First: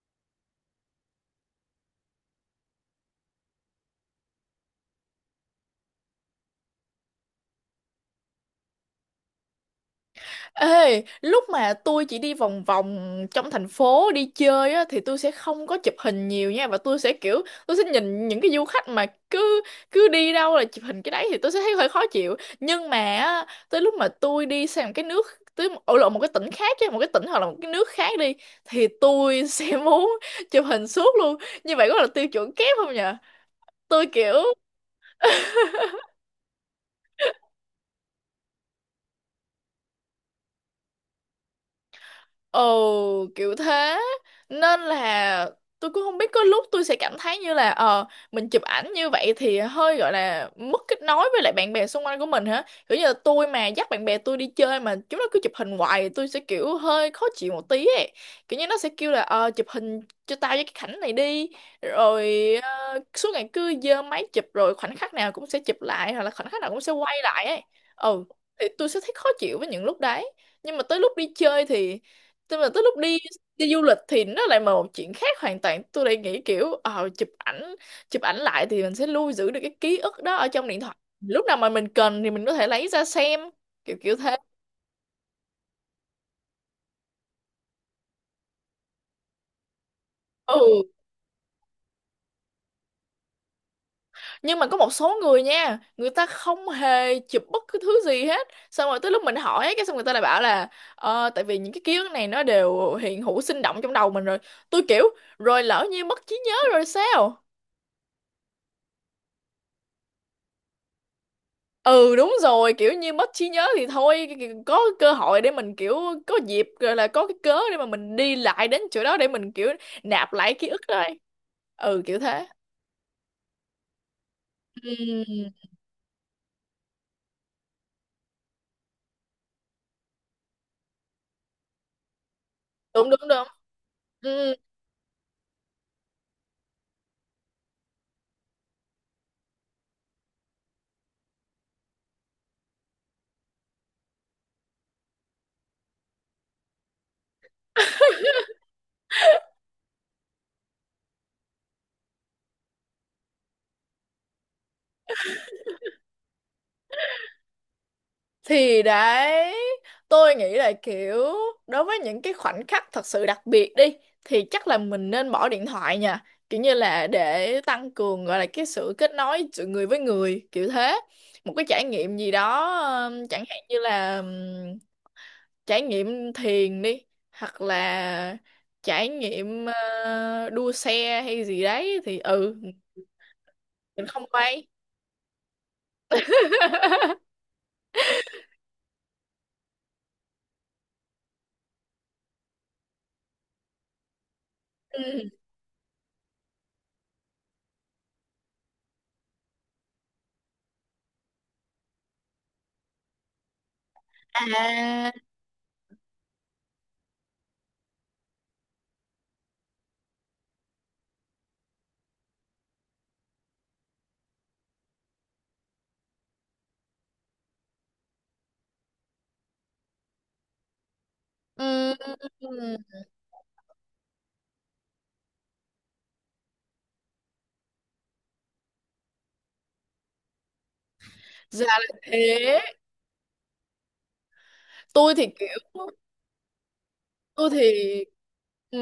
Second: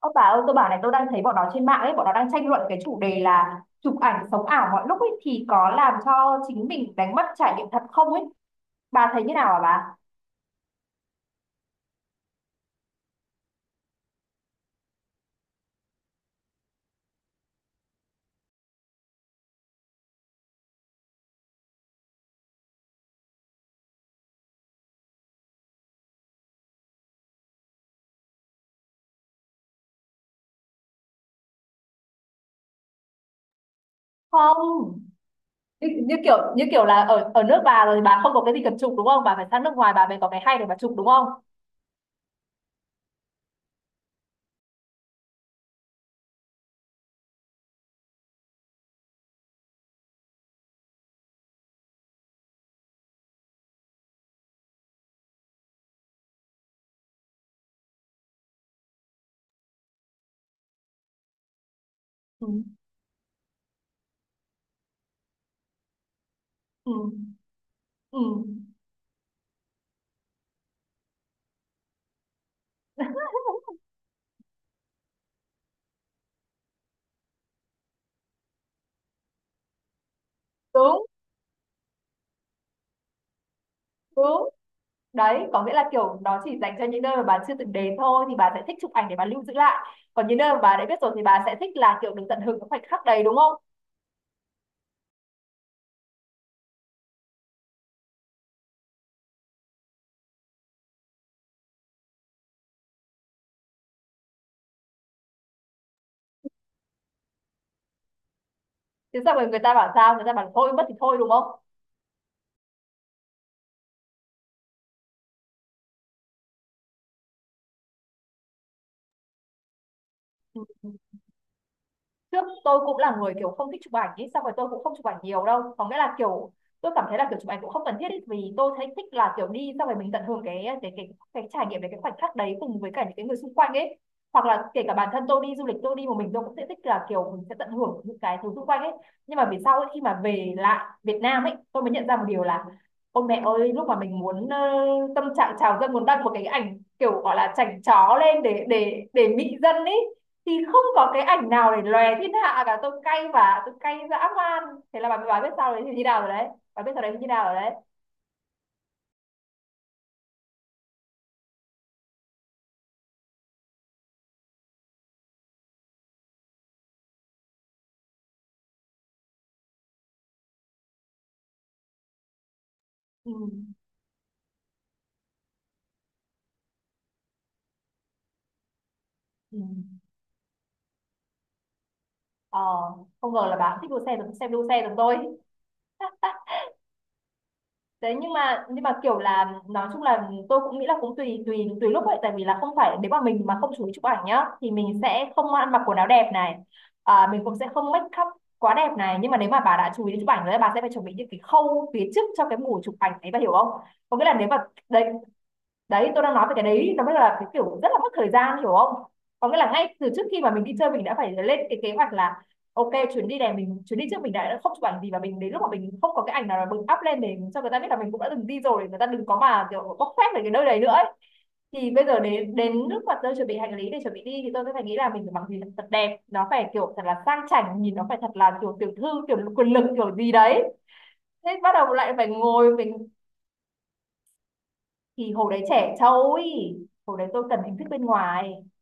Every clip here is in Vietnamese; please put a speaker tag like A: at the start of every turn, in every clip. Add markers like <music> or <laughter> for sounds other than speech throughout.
A: Ơ bà ơi, tôi bảo này, tôi đang thấy bọn nó trên mạng ấy, bọn nó đang tranh luận cái chủ đề là chụp ảnh sống ảo mọi lúc ấy thì có làm cho chính mình đánh mất trải nghiệm thật không ấy. Bà thấy như nào hả bà?
B: Ê, lúc mà tôi chỉ đi vòng vòng trong thành phố đi chơi á, thì tôi sẽ không có chụp hình nhiều nha và tôi sẽ kiểu tôi sẽ nhìn những cái du khách mà cứ cứ đi đâu là chụp hình cái đấy thì tôi sẽ thấy hơi khó chịu nhưng mà á, tới lúc mà tôi đi sang một cái nước tới ở lộ một cái tỉnh khác chứ một cái tỉnh hoặc là một cái nước khác đi thì tôi sẽ <laughs> muốn chụp hình suốt luôn. Như vậy có là tiêu chuẩn kép không nhỉ? Tôi kiểu
A: Không. Như kiểu là ở ở nước bà rồi bà không có cái gì cần chụp, đúng không? Bà phải sang nước ngoài bà mới có cái hay để bà chụp, đúng không?
B: ồ kiểu thế. Nên là tôi cũng không biết, có lúc tôi sẽ cảm thấy như là mình chụp ảnh như vậy thì hơi gọi là mất kết nối với lại bạn bè xung quanh của mình hả? Kiểu như là tôi mà dắt bạn bè tôi đi chơi mà chúng nó cứ chụp hình hoài thì tôi sẽ kiểu hơi khó chịu một tí ấy. Kiểu như nó sẽ kêu là chụp hình cho tao với cái cảnh này đi. Rồi
A: Ừ.
B: suốt ngày cứ giơ máy chụp, rồi khoảnh khắc nào cũng sẽ chụp lại, hoặc là khoảnh khắc nào cũng sẽ
A: Ừ.
B: quay lại ấy.
A: Ừ.
B: Ừ, thì tôi sẽ thấy khó chịu với những lúc đấy. Nhưng mà tới lúc đi chơi thì, tức là tới lúc đi đi du lịch thì nó lại một chuyện khác hoàn toàn. Tôi lại nghĩ kiểu chụp ảnh lại thì mình sẽ lưu giữ được cái ký ức đó ở trong điện thoại.
A: Đúng,
B: Lúc nào mà mình cần thì mình có thể lấy ra xem, kiểu kiểu thế.
A: đúng. Đấy, có nghĩa là kiểu nó chỉ dành cho những nơi mà bà chưa từng đến thôi thì bà sẽ thích chụp ảnh để bà lưu giữ lại. Còn những nơi mà bà
B: Ừ,
A: đã biết rồi thì bà sẽ thích là kiểu được tận hưởng cái khoảnh khắc đấy, đúng không?
B: nhưng mà có một số người nha, người ta không hề chụp bất cứ thứ gì hết. Xong rồi tới lúc mình hỏi cái xong người ta lại bảo là tại vì những cái ký ức này nó đều hiện hữu sinh động trong đầu mình rồi. Tôi kiểu rồi lỡ như mất trí nhớ rồi sao?
A: Thế sao rồi người ta bảo, sao người ta bảo thôi mất thì thôi đúng không?
B: Ừ đúng rồi, kiểu như mất trí nhớ thì thôi, có cơ hội để mình kiểu có dịp rồi, là có cái cớ để mà mình đi lại đến chỗ đó để mình kiểu nạp lại ký ức
A: Ừ.
B: thôi. Ừ kiểu
A: Trước
B: thế.
A: tôi cũng là người kiểu không thích chụp ảnh ấy, xong rồi tôi cũng không chụp ảnh nhiều
B: Ừ,
A: đâu, có nghĩa là kiểu tôi cảm thấy là kiểu chụp ảnh cũng không cần thiết ý, vì tôi thấy thích là kiểu đi xong rồi mình tận hưởng cái trải nghiệm đấy, cái khoảnh khắc đấy cùng với cả
B: đúng
A: những cái
B: đúng
A: người
B: đúng.
A: xung quanh ấy, hoặc
B: Ừ.
A: là kể cả bản thân tôi đi du lịch tôi đi một mình tôi cũng sẽ thích là kiểu mình sẽ tận hưởng những cái thứ xung quanh ấy. Nhưng mà về sau ấy, khi mà về lại Việt Nam ấy, tôi mới nhận ra một điều là ôi mẹ ơi, lúc mà mình muốn tâm trạng trào dâng muốn đăng một cái ảnh kiểu gọi là chảnh chó lên để mị dân ấy, thì không có cái ảnh nào để lòe thiên hạ cả. Tôi cay, và tôi cay dã man. Thế là bà mới, bà biết sao đấy thì như nào rồi đấy, bà biết sao đấy thì như nào rồi đấy.
B: Thì đấy, tôi nghĩ là kiểu đối với những cái khoảnh khắc thật sự đặc biệt đi thì chắc là mình nên bỏ điện thoại nha, kiểu như là để tăng cường gọi là cái sự kết nối giữa người với người, kiểu thế. Một cái trải nghiệm gì đó,
A: Ừ.
B: chẳng hạn như là trải nghiệm thiền đi, hoặc là trải
A: Ừ.
B: nghiệm đua xe hay gì đấy thì ừ,
A: ờ Không ngờ là bà cũng thích đua
B: mình
A: xe,
B: không
A: giống xem
B: quay.
A: đua xe giống tôi. Thế nhưng mà, nhưng mà kiểu là nói chung là tôi cũng nghĩ là cũng tùy tùy tùy lúc vậy, tại vì là không phải nếu mà mình mà không chú ý chụp ảnh nhá thì mình sẽ
B: Ừ.
A: không ăn mặc quần áo đẹp này, à, mình cũng sẽ không make up quá đẹp này, nhưng mà nếu mà bà đã chú ý đến chụp ảnh rồi bà sẽ phải chuẩn bị những cái khâu phía trước cho cái mùa chụp ảnh ấy, bà hiểu không? Có nghĩa là nếu mà, đấy,
B: À.
A: đấy, tôi đang nói về cái đấy, nó mới là cái kiểu rất là mất thời gian, hiểu không? Có nghĩa là ngay từ trước khi mà mình đi chơi mình đã phải lên cái kế hoạch là ok, chuyến đi này mình, chuyến đi trước mình đã không chụp ảnh gì, và mình đến lúc mà mình không có cái ảnh nào là mình up lên để cho người ta biết là mình cũng đã từng đi rồi, để người ta đừng có mà kiểu bóc phét về cái nơi đấy nữa ấy. Thì
B: Ừ.
A: bây giờ đến, đến
B: Ừ.
A: lúc mà tôi chuẩn bị hành lý để chuẩn bị đi thì tôi sẽ phải nghĩ là mình phải mặc gì thật đẹp, nó phải kiểu thật là sang chảnh, nhìn nó phải thật là kiểu tiểu thư, kiểu quyền lực kiểu gì đấy. Thế bắt
B: Là
A: đầu lại phải
B: thế.
A: ngồi mình.
B: Tôi thì
A: Thì
B: kiểu
A: hồi đấy trẻ trâu ý, hồi đấy tôi
B: tôi
A: cần hình thức
B: thì
A: bên ngoài.
B: ừ.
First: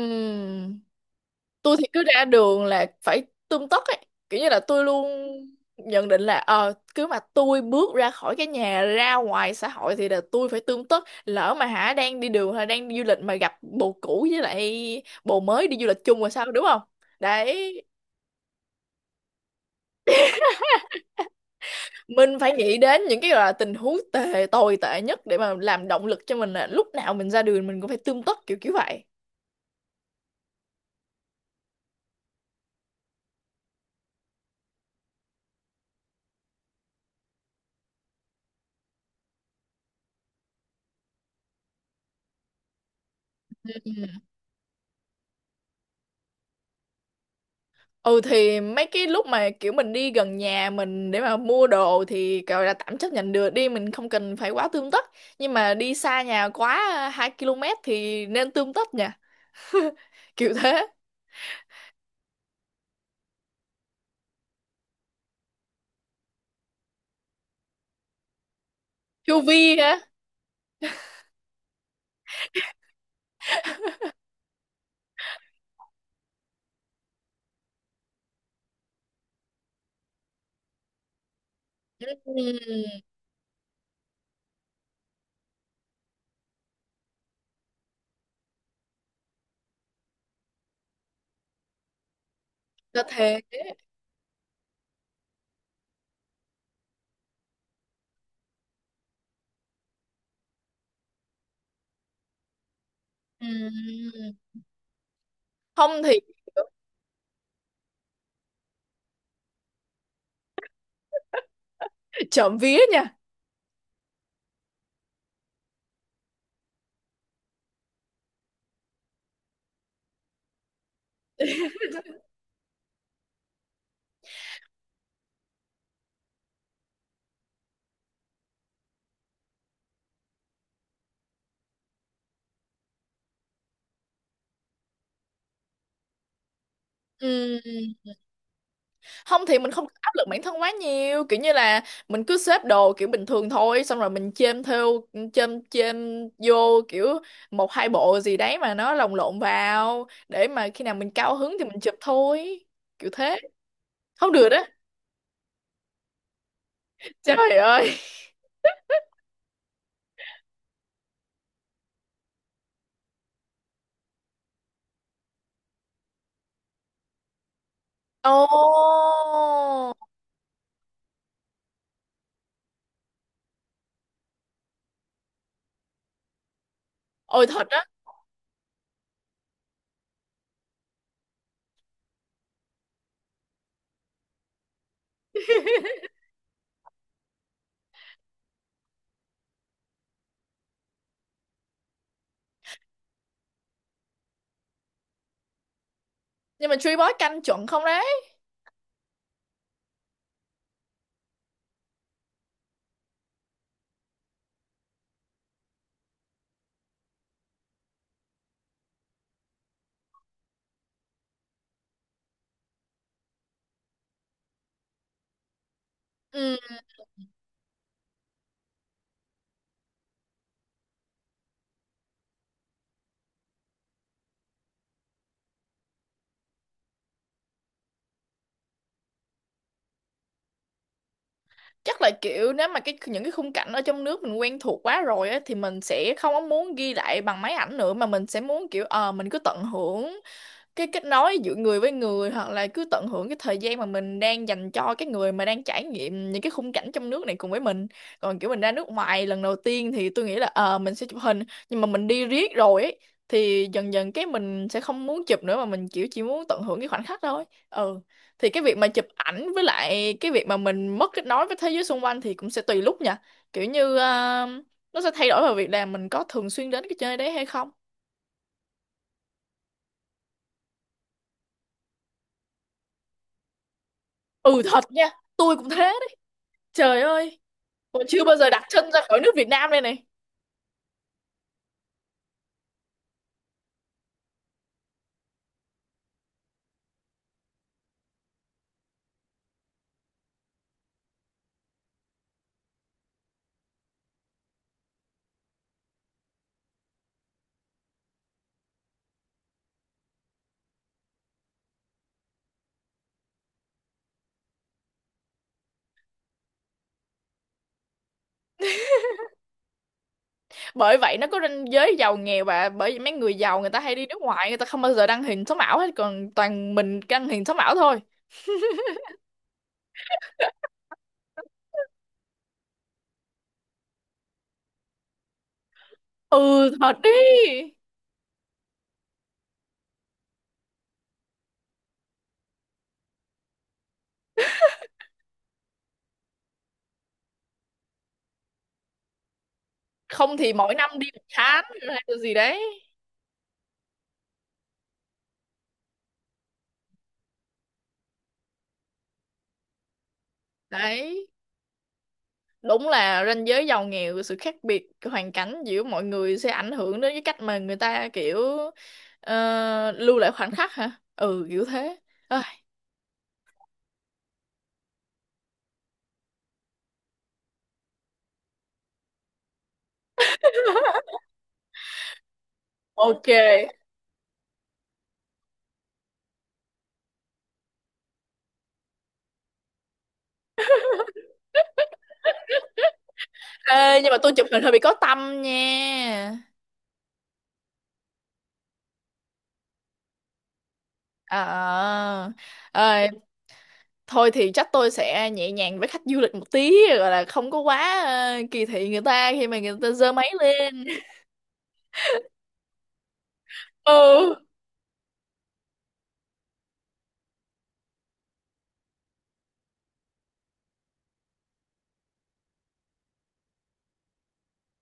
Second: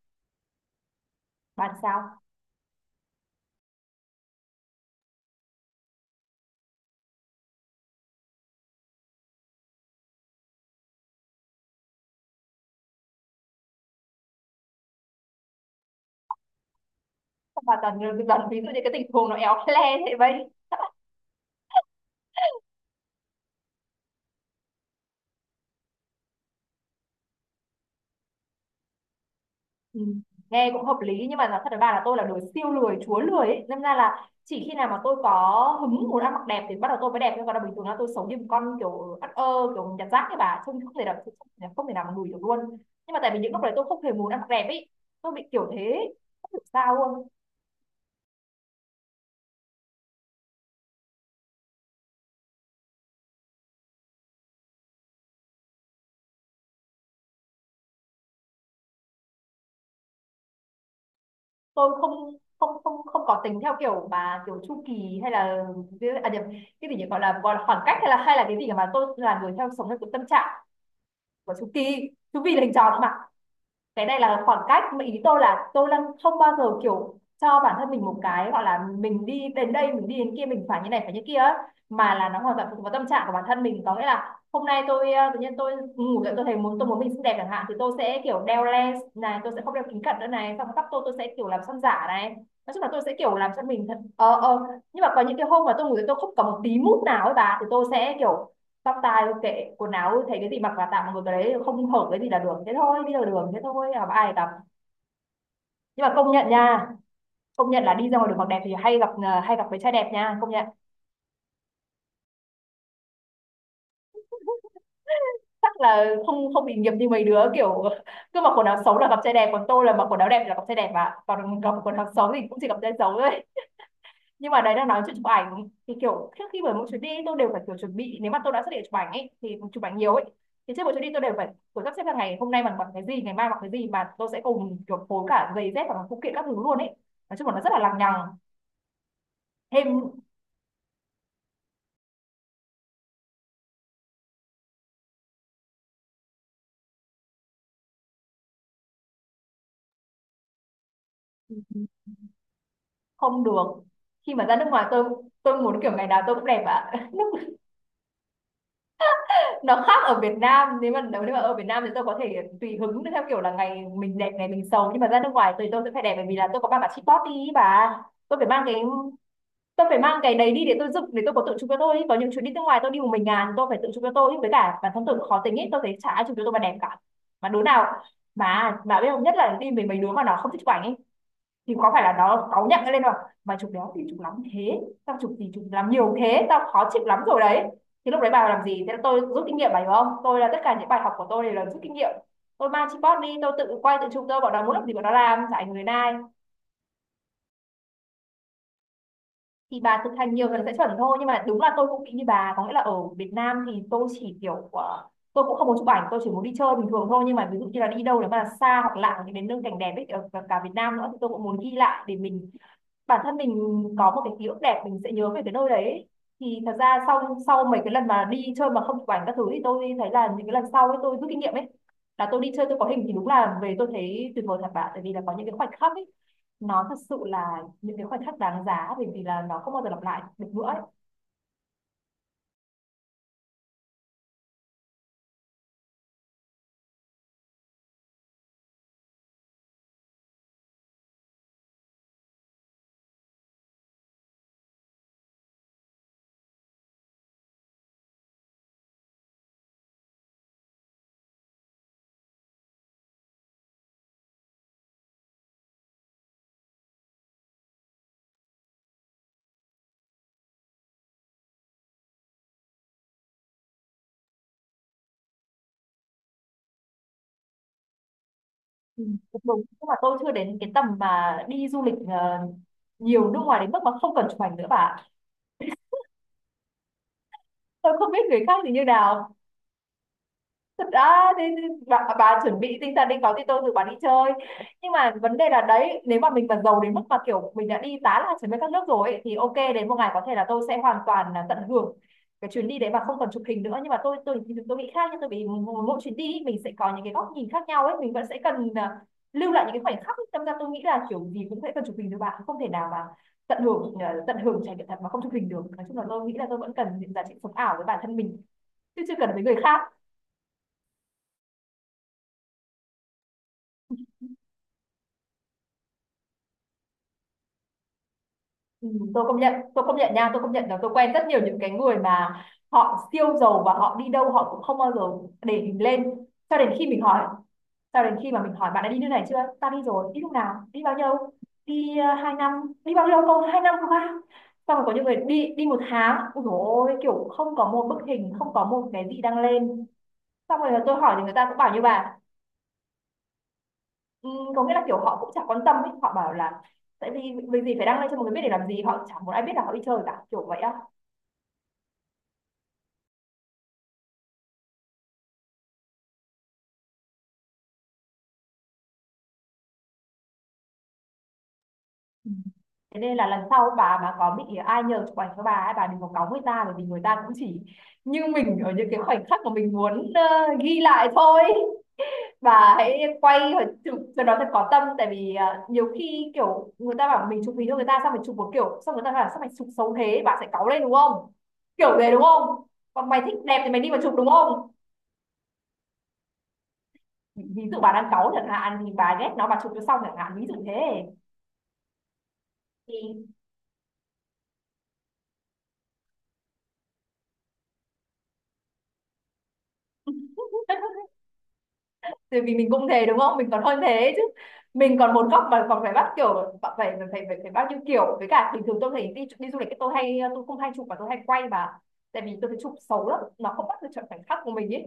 A: Bạn
B: Tôi thì cứ
A: sao.
B: ra đường là phải tươm tất ấy, kiểu như là tôi luôn nhận định là cứ mà tôi bước ra khỏi cái nhà ra ngoài xã hội thì là tôi phải tươm tất. Lỡ mà hả, đang đi đường hay đang đi du lịch mà gặp bồ cũ với lại bồ mới đi du lịch chung rồi sao, đúng không?
A: Sao bà
B: Đấy,
A: toàn, toàn ví dụ như cái tình huống nó éo le thế vậy? <laughs>
B: mình phải nghĩ đến những cái gọi là tình huống tệ, tồi tệ nhất để mà làm động lực cho mình là lúc nào mình ra đường mình cũng phải tươm tất, kiểu kiểu vậy.
A: Ừ. Nghe cũng hợp lý, nhưng mà nói thật với bà là tôi là đứa siêu lười, chúa lười ấy. Nên ra là chỉ khi nào mà tôi có hứng muốn ăn mặc đẹp thì bắt đầu tôi mới đẹp, nhưng còn là bình thường là tôi sống như một con kiểu ất ơ, kiểu nhặt rác ấy, bà trông không thể nào, không thể nào mà lùi được luôn. Nhưng mà tại vì những lúc đấy tôi
B: Ừ.
A: không hề muốn ăn mặc đẹp ấy, tôi bị kiểu thế, không hiểu sao luôn.
B: Ừ thì mấy cái lúc mà kiểu mình đi gần nhà mình để mà mua đồ thì gọi là tạm chấp nhận được đi, mình không cần phải quá tươm tất, nhưng mà đi xa nhà quá 2 km thì nên tươm tất nha. <laughs> Kiểu thế.
A: Tôi không, không có tính theo kiểu mà kiểu chu kỳ, hay là, à nhầm, cái gì nhỉ, gọi là, gọi là khoảng cách, hay là, hay là cái gì, mà tôi
B: Chu
A: là người
B: vi
A: theo sống
B: á.
A: theo cái tâm trạng của, chu kỳ, chu kỳ là hình tròn nữa mà. Cái này là khoảng cách mà. Ý tôi là tôi đang không bao giờ kiểu cho bản thân mình một cái gọi là mình đi đến đây mình đi đến kia mình phải như này phải như kia ấy, mà là nó hoàn toàn phụ vào
B: Ừ,
A: tâm trạng của bản thân mình. Có nghĩa là hôm nay tôi, tự nhiên tôi ngủ dậy tôi thấy muốn, tôi muốn mình xinh đẹp chẳng hạn, thì tôi sẽ kiểu đeo lens này, tôi sẽ không đeo kính cận nữa này, xong tóc tôi sẽ kiểu làm son giả này, nói chung là tôi
B: là
A: sẽ kiểu
B: thế.
A: làm cho mình thật nhưng mà có những cái hôm mà tôi ngủ dậy tôi không có một tí mút nào ấy bà, thì tôi sẽ kiểu tóc tai kệ, quần áo thấy cái gì mặc vào, tạm một cái đấy không hợp cái gì là được, thế thôi, đi ra đường thế thôi, à, mà
B: Ừ.
A: ai gặp. Nhưng
B: Không
A: mà
B: thì
A: công nhận nha, công nhận là đi ra ngoài đường mặc đẹp thì hay gặp, à, hay gặp với trai đẹp nha, công nhận.
B: <laughs> trộm vía nha.
A: Chắc là không, không bị nghiệp như mấy đứa kiểu cứ mặc quần áo xấu là gặp trai đẹp, còn tôi là mặc quần áo đẹp thì là gặp trai đẹp ạ, còn gặp quần áo xấu thì cũng chỉ gặp trai xấu thôi. Nhưng mà đấy, đang nói chuyện chụp ảnh, thì kiểu trước khi, bởi mỗi chuyến đi tôi đều phải kiểu chuẩn bị, nếu mà tôi đã xác định chụp ảnh ấy thì chụp ảnh nhiều ấy, thì trước mỗi chuyến đi tôi đều phải kiểu sắp xếp là ngày hôm nay bằng, bằng cái gì, ngày mai bằng cái gì, mà tôi sẽ cùng kiểu phối cả giày dép và cả phụ kiện các thứ luôn ấy. Nói chung là nó rất là lằng
B: Ừ.
A: nhằng.
B: Không thì mình
A: Thêm.
B: không có áp lực bản thân quá nhiều, kiểu như là mình cứ xếp đồ kiểu bình thường thôi, xong rồi mình chêm theo, chêm chêm vô kiểu một hai bộ gì đấy mà nó lồng lộn vào để mà khi nào mình cao hứng thì mình chụp thôi, kiểu thế.
A: Không được. Khi
B: Không
A: mà
B: được
A: ra nước
B: á.
A: ngoài tôi muốn kiểu ngày nào tôi cũng đẹp ạ. <laughs> Nước
B: Trời ơi.
A: nó khác, ở Việt Nam, nếu mà, nếu mà ở Việt Nam thì tôi có thể tùy hứng theo kiểu là ngày mình đẹp ngày mình xấu, nhưng mà ra nước ngoài thì tôi sẽ phải đẹp, bởi vì là tôi có ba bà chị đi và,
B: Ồ.
A: tôi phải mang cái tôi phải mang cái đấy đi để tôi dựng, để tôi có tự chụp cho tôi ý. Có những chuyến đi nước ngoài tôi đi một mình ngàn, tôi phải tự chụp cho tôi ý. Với cả bản thân tôi cũng khó tính ấy, tôi thấy chả ai chụp cho tôi mà đẹp cả. Mà
B: Ôi
A: đứa
B: thật á.
A: nào, mà biết không, nhất là đi mình mấy đứa mà nó không thích chụp ảnh ấy, thì có phải là nó cáu nhận lên không: mà chụp đéo thì chụp lắm thế, tao chụp gì chụp làm nhiều thế, tao khó chịu lắm rồi đấy. Thì lúc đấy bà làm gì, thế là tôi rút kinh nghiệm, bà hiểu không, tôi là tất cả những bài học của tôi đều là rút kinh nghiệm. Tôi mang tripod đi, tôi tự quay tự chụp tôi, bọn nó muốn làm gì bọn nó làm, chả ảnh người này.
B: Nhưng mà Tree Boy canh chuẩn không đấy?
A: Thì bà thực hành nhiều lần sẽ chuẩn thôi. Nhưng mà đúng là tôi cũng bị như bà, có nghĩa là ở Việt Nam thì tôi chỉ kiểu tôi cũng không muốn chụp ảnh, tôi chỉ muốn đi chơi bình thường thôi, nhưng mà ví dụ như là đi đâu nếu mà xa hoặc lạ, những đến nơi cảnh đẹp ấy, ở cả, cả Việt Nam nữa, thì tôi cũng muốn ghi lại để mình, bản thân mình có một cái ký ức đẹp, mình sẽ nhớ về cái nơi đấy. Thì
B: Ừ,
A: thật ra sau, sau mấy cái lần mà đi chơi mà không chụp ảnh các thứ thì tôi thấy là những cái lần sau ấy tôi rút kinh nghiệm ấy, là tôi đi chơi tôi có hình thì đúng là về tôi thấy tuyệt vời thật bạn, tại vì là có những cái khoảnh khắc ấy nó thật sự là những cái khoảnh khắc đáng giá, bởi vì là nó không bao giờ lặp lại được nữa ấy.
B: chắc là kiểu nếu mà cái những cái khung cảnh ở trong nước mình quen thuộc quá rồi á thì mình sẽ không có muốn ghi lại bằng máy ảnh nữa, mà mình sẽ muốn kiểu mình cứ tận hưởng cái kết nối giữa người với người, hoặc là cứ tận hưởng cái thời gian mà mình đang dành cho cái người mà đang trải nghiệm những cái khung cảnh trong nước này cùng với mình. Còn kiểu mình ra nước ngoài lần đầu tiên thì tôi nghĩ là mình sẽ chụp hình, nhưng mà mình đi riết rồi ấy thì dần dần cái mình sẽ không muốn chụp nữa, mà mình kiểu chỉ muốn tận hưởng cái khoảnh khắc thôi. Ừ, thì cái việc mà chụp ảnh với lại cái việc mà mình mất kết nối với thế giới xung quanh thì cũng sẽ tùy lúc nha, kiểu như nó sẽ thay đổi vào việc là mình có thường xuyên đến cái chơi đấy hay không.
A: Ừ. Cũng đúng nhưng mà tôi chưa đến cái tầm mà đi du lịch nhiều nước ngoài đến mức mà không cần chụp ảnh nữa
B: Ừ thật
A: bạn.
B: nha, tôi cũng thế đấy. Trời ơi.
A: Tôi
B: Tôi
A: không biết
B: chưa bao
A: người
B: giờ
A: khác
B: đặt
A: thì như
B: chân ra khỏi
A: nào.
B: nước Việt Nam đây này.
A: Thật ra thì bà chuẩn bị tinh thần đi, có thì tôi rủ bà đi chơi. Nhưng mà vấn đề là đấy, nếu mà mình mà giàu đến mức mà kiểu mình đã đi tá là chuẩn bị các nước rồi ấy, thì ok, đến một ngày có thể là tôi sẽ hoàn toàn là tận hưởng cái chuyến đi đấy mà không cần chụp hình nữa. Nhưng mà tôi tôi nghĩ khác, nhưng tôi bị mỗi mỗi chuyến đi mình sẽ có những cái góc nhìn khác nhau ấy, mình vẫn sẽ cần lưu lại những cái khoảnh khắc ấy. Tâm ra tôi nghĩ là kiểu gì cũng sẽ cần chụp hình được bạn, không thể nào mà tận hưởng tận hưởng trải nghiệm thật mà không chụp hình được. Nói chung là tôi nghĩ là tôi vẫn cần những giá trị sống ảo với bản thân mình, chứ chưa cần với người khác.
B: Bởi vậy nó có ranh giới giàu nghèo, và bởi vì mấy người giàu người ta hay đi nước ngoài, người ta không bao giờ đăng hình sống ảo hết, còn toàn mình đăng hình sống ảo thôi.
A: Ừ, tôi công nhận, tôi công nhận nha, tôi công nhận là tôi quen rất nhiều những cái người mà họ siêu giàu và họ đi đâu họ cũng không bao giờ để mình lên,
B: Ừ,
A: cho đến khi mình
B: thật đi.
A: hỏi. Cho đến khi mà mình hỏi bạn đã đi nước này chưa, ta đi rồi, đi lúc nào, đi bao nhiêu, đi 2 năm, đi bao nhiêu, không, 2 năm, không à? Xong rồi có những người đi đi 1 tháng, ôi dồi ôi, kiểu không có một bức hình, không có một cái gì đăng lên.
B: Không thì
A: Xong
B: mỗi
A: rồi
B: năm
A: tôi
B: đi
A: hỏi thì
B: một
A: người ta cũng
B: tháng
A: bảo như
B: hay
A: bà.
B: là gì đấy.
A: Ừ, có nghĩa là kiểu họ cũng chả quan tâm ấy, họ bảo là tại vì vì gì phải đăng lên cho mọi người biết để làm gì, họ chẳng muốn ai biết là họ đi chơi cả, kiểu vậy á.
B: Đấy, đúng là ranh giới giàu nghèo, sự khác biệt hoàn cảnh giữa mọi người sẽ ảnh hưởng đến cái cách mà người ta kiểu lưu lại khoảnh khắc hả? Ừ, kiểu thế.
A: Ừ.
B: Ôi,
A: Thế nên là lần sau bà mà có bị ai nhờ chụp ảnh cho bà ấy, bà đừng có cáu người ta, bởi vì người ta cũng chỉ như mình ở những cái khoảnh khắc mà mình muốn ghi lại thôi. Bà hãy
B: ok.
A: quay và chụp cho nó thật có tâm, tại vì nhiều khi kiểu người ta bảo mình chụp hình cho người ta, xong mình chụp một kiểu, xong người ta bảo sao mày chụp xấu thế, bà sẽ cáu lên đúng không? Kiểu về đúng không? Còn mày thích đẹp thì mày đi mà
B: Ê,
A: chụp
B: nhưng mà
A: đúng
B: tôi chụp hình
A: không?
B: hơi bị có tâm nha.
A: Ví ví dụ bà đang cáu chẳng hạn, thì bà ghét nó bà chụp cho xong chẳng hạn, ví dụ thế
B: À, ờ,
A: thì
B: thôi thì chắc tôi sẽ nhẹ nhàng với khách du lịch một tí, gọi là không có quá kỳ thị người ta khi mà người ta giơ máy lên.
A: <laughs> thì vì mình cũng thế đúng không, mình còn hơn
B: <laughs>
A: thế chứ.
B: Ừ.
A: Mình còn một góc mà còn phải bắt kiểu phải phải phải phải, phải bao nhiêu kiểu. Với cả bình thường tôi thấy đi đi du lịch tôi hay, tôi không hay chụp mà tôi hay quay mà, tại vì tôi thấy chụp xấu lắm, nó không bắt được chuẩn khoảnh khắc của mình ấy.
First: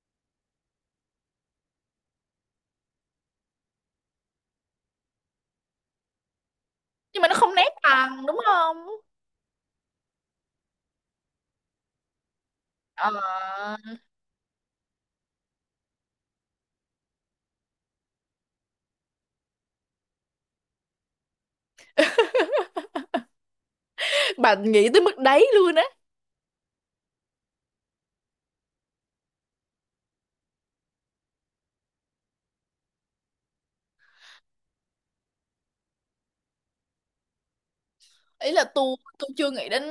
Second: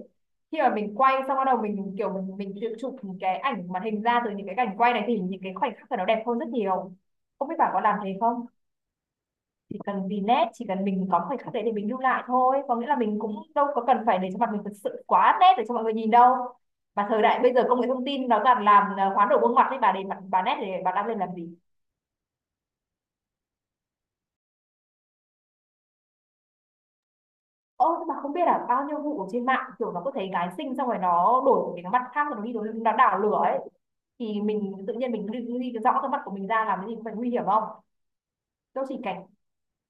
A: Khi mà mình quay xong bắt đầu mình kiểu mình tự chụp những cái ảnh màn hình ra từ những cái cảnh quay này thì những cái khoảnh khắc của nó đẹp hơn rất nhiều.
B: Nhưng mà nó
A: Không
B: không
A: biết bạn
B: nét
A: có làm thế
B: bằng đúng
A: không,
B: không?
A: chỉ cần vì nét, chỉ cần mình có khoảnh khắc đấy để mình lưu lại thôi, có nghĩa là
B: Ờ,
A: mình cũng đâu có cần phải để cho mặt mình thật sự quá nét để cho mọi người nhìn đâu. Mà thời đại bây giờ công nghệ thông tin nó toàn làm hoán đổi gương mặt đấy, bà để mặt bà nét để bà đăng lên làm gì?
B: bạn nghĩ tới mức đấy luôn á?
A: Ô, nhưng mà không biết là bao nhiêu vụ ở trên mạng kiểu nó có thấy gái xinh xong rồi nó đổi một cái mặt khác rồi nó đi đổi, nó đảo lửa ấy, thì mình tự nhiên mình đi ghi cái rõ cái mặt của mình ra làm cái gì, cũng phải nguy hiểm không?
B: Ý là
A: Đâu chỉ
B: tôi
A: cảnh
B: tôi chưa nghĩ đến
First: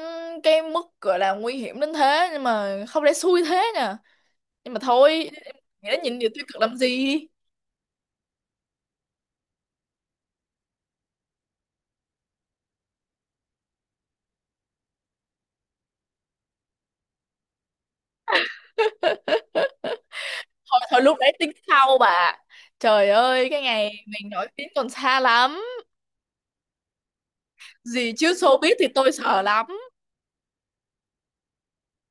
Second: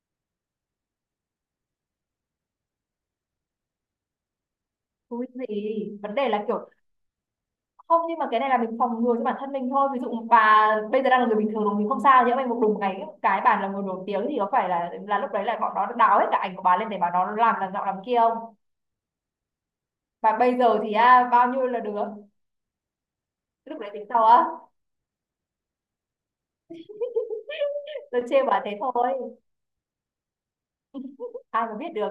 B: cái mức gọi là nguy hiểm đến thế, nhưng mà không lẽ xui thế nè. Nhưng mà
A: thú
B: thôi, nghĩ
A: gì,
B: đến
A: vấn
B: nhìn
A: đề
B: điều
A: là
B: tiêu cực
A: kiểu
B: làm gì.
A: không, nhưng mà cái này là mình phòng ngừa cho bản thân mình thôi. Ví dụ bà bây giờ đang là người bình thường rồi mình không sao, nhỡ may một đùng ngày cái bà là người nổi tiếng thì có phải là lúc đấy là bọn nó đào hết cả ảnh của bà lên để bà nó làm giọng làm kia không? Và bây giờ
B: Thôi
A: thì
B: thôi, lúc đấy
A: bao
B: tính
A: nhiêu là được.
B: sau bà. Trời ơi, cái
A: Lúc đấy tính
B: ngày
A: sau
B: mình
A: á.
B: nổi tiếng còn xa lắm. Gì
A: Tôi
B: chứ
A: chê bà thế
B: showbiz thì tôi
A: thôi.
B: sợ lắm.
A: <laughs> Ai mà biết được,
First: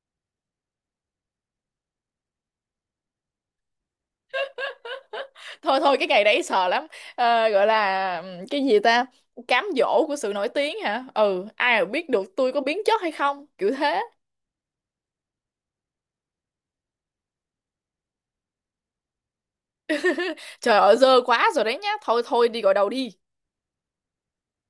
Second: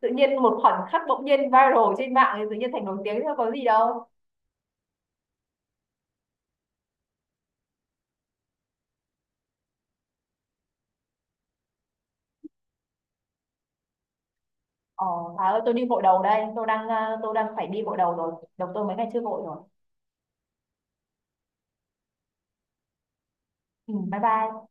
A: tự nhiên một khoảnh khắc bỗng nhiên viral trên mạng thì tự nhiên thành nổi tiếng thôi, có gì đâu.
B: Thôi thôi, cái ngày đấy sợ lắm. Ờ, gọi là cái gì ta, cám dỗ của sự nổi tiếng hả? Ừ ai mà biết được, tôi có biến chất hay không, kiểu thế.
A: Ờ, bà ơi tôi đi gội đầu đây, tôi đang tôi đang phải đi gội đầu rồi, đầu tôi mấy ngày chưa gội rồi.
B: Trời ơi dơ quá rồi đấy nhá, thôi thôi đi gọi đầu đi.
A: Ừ, bye bye.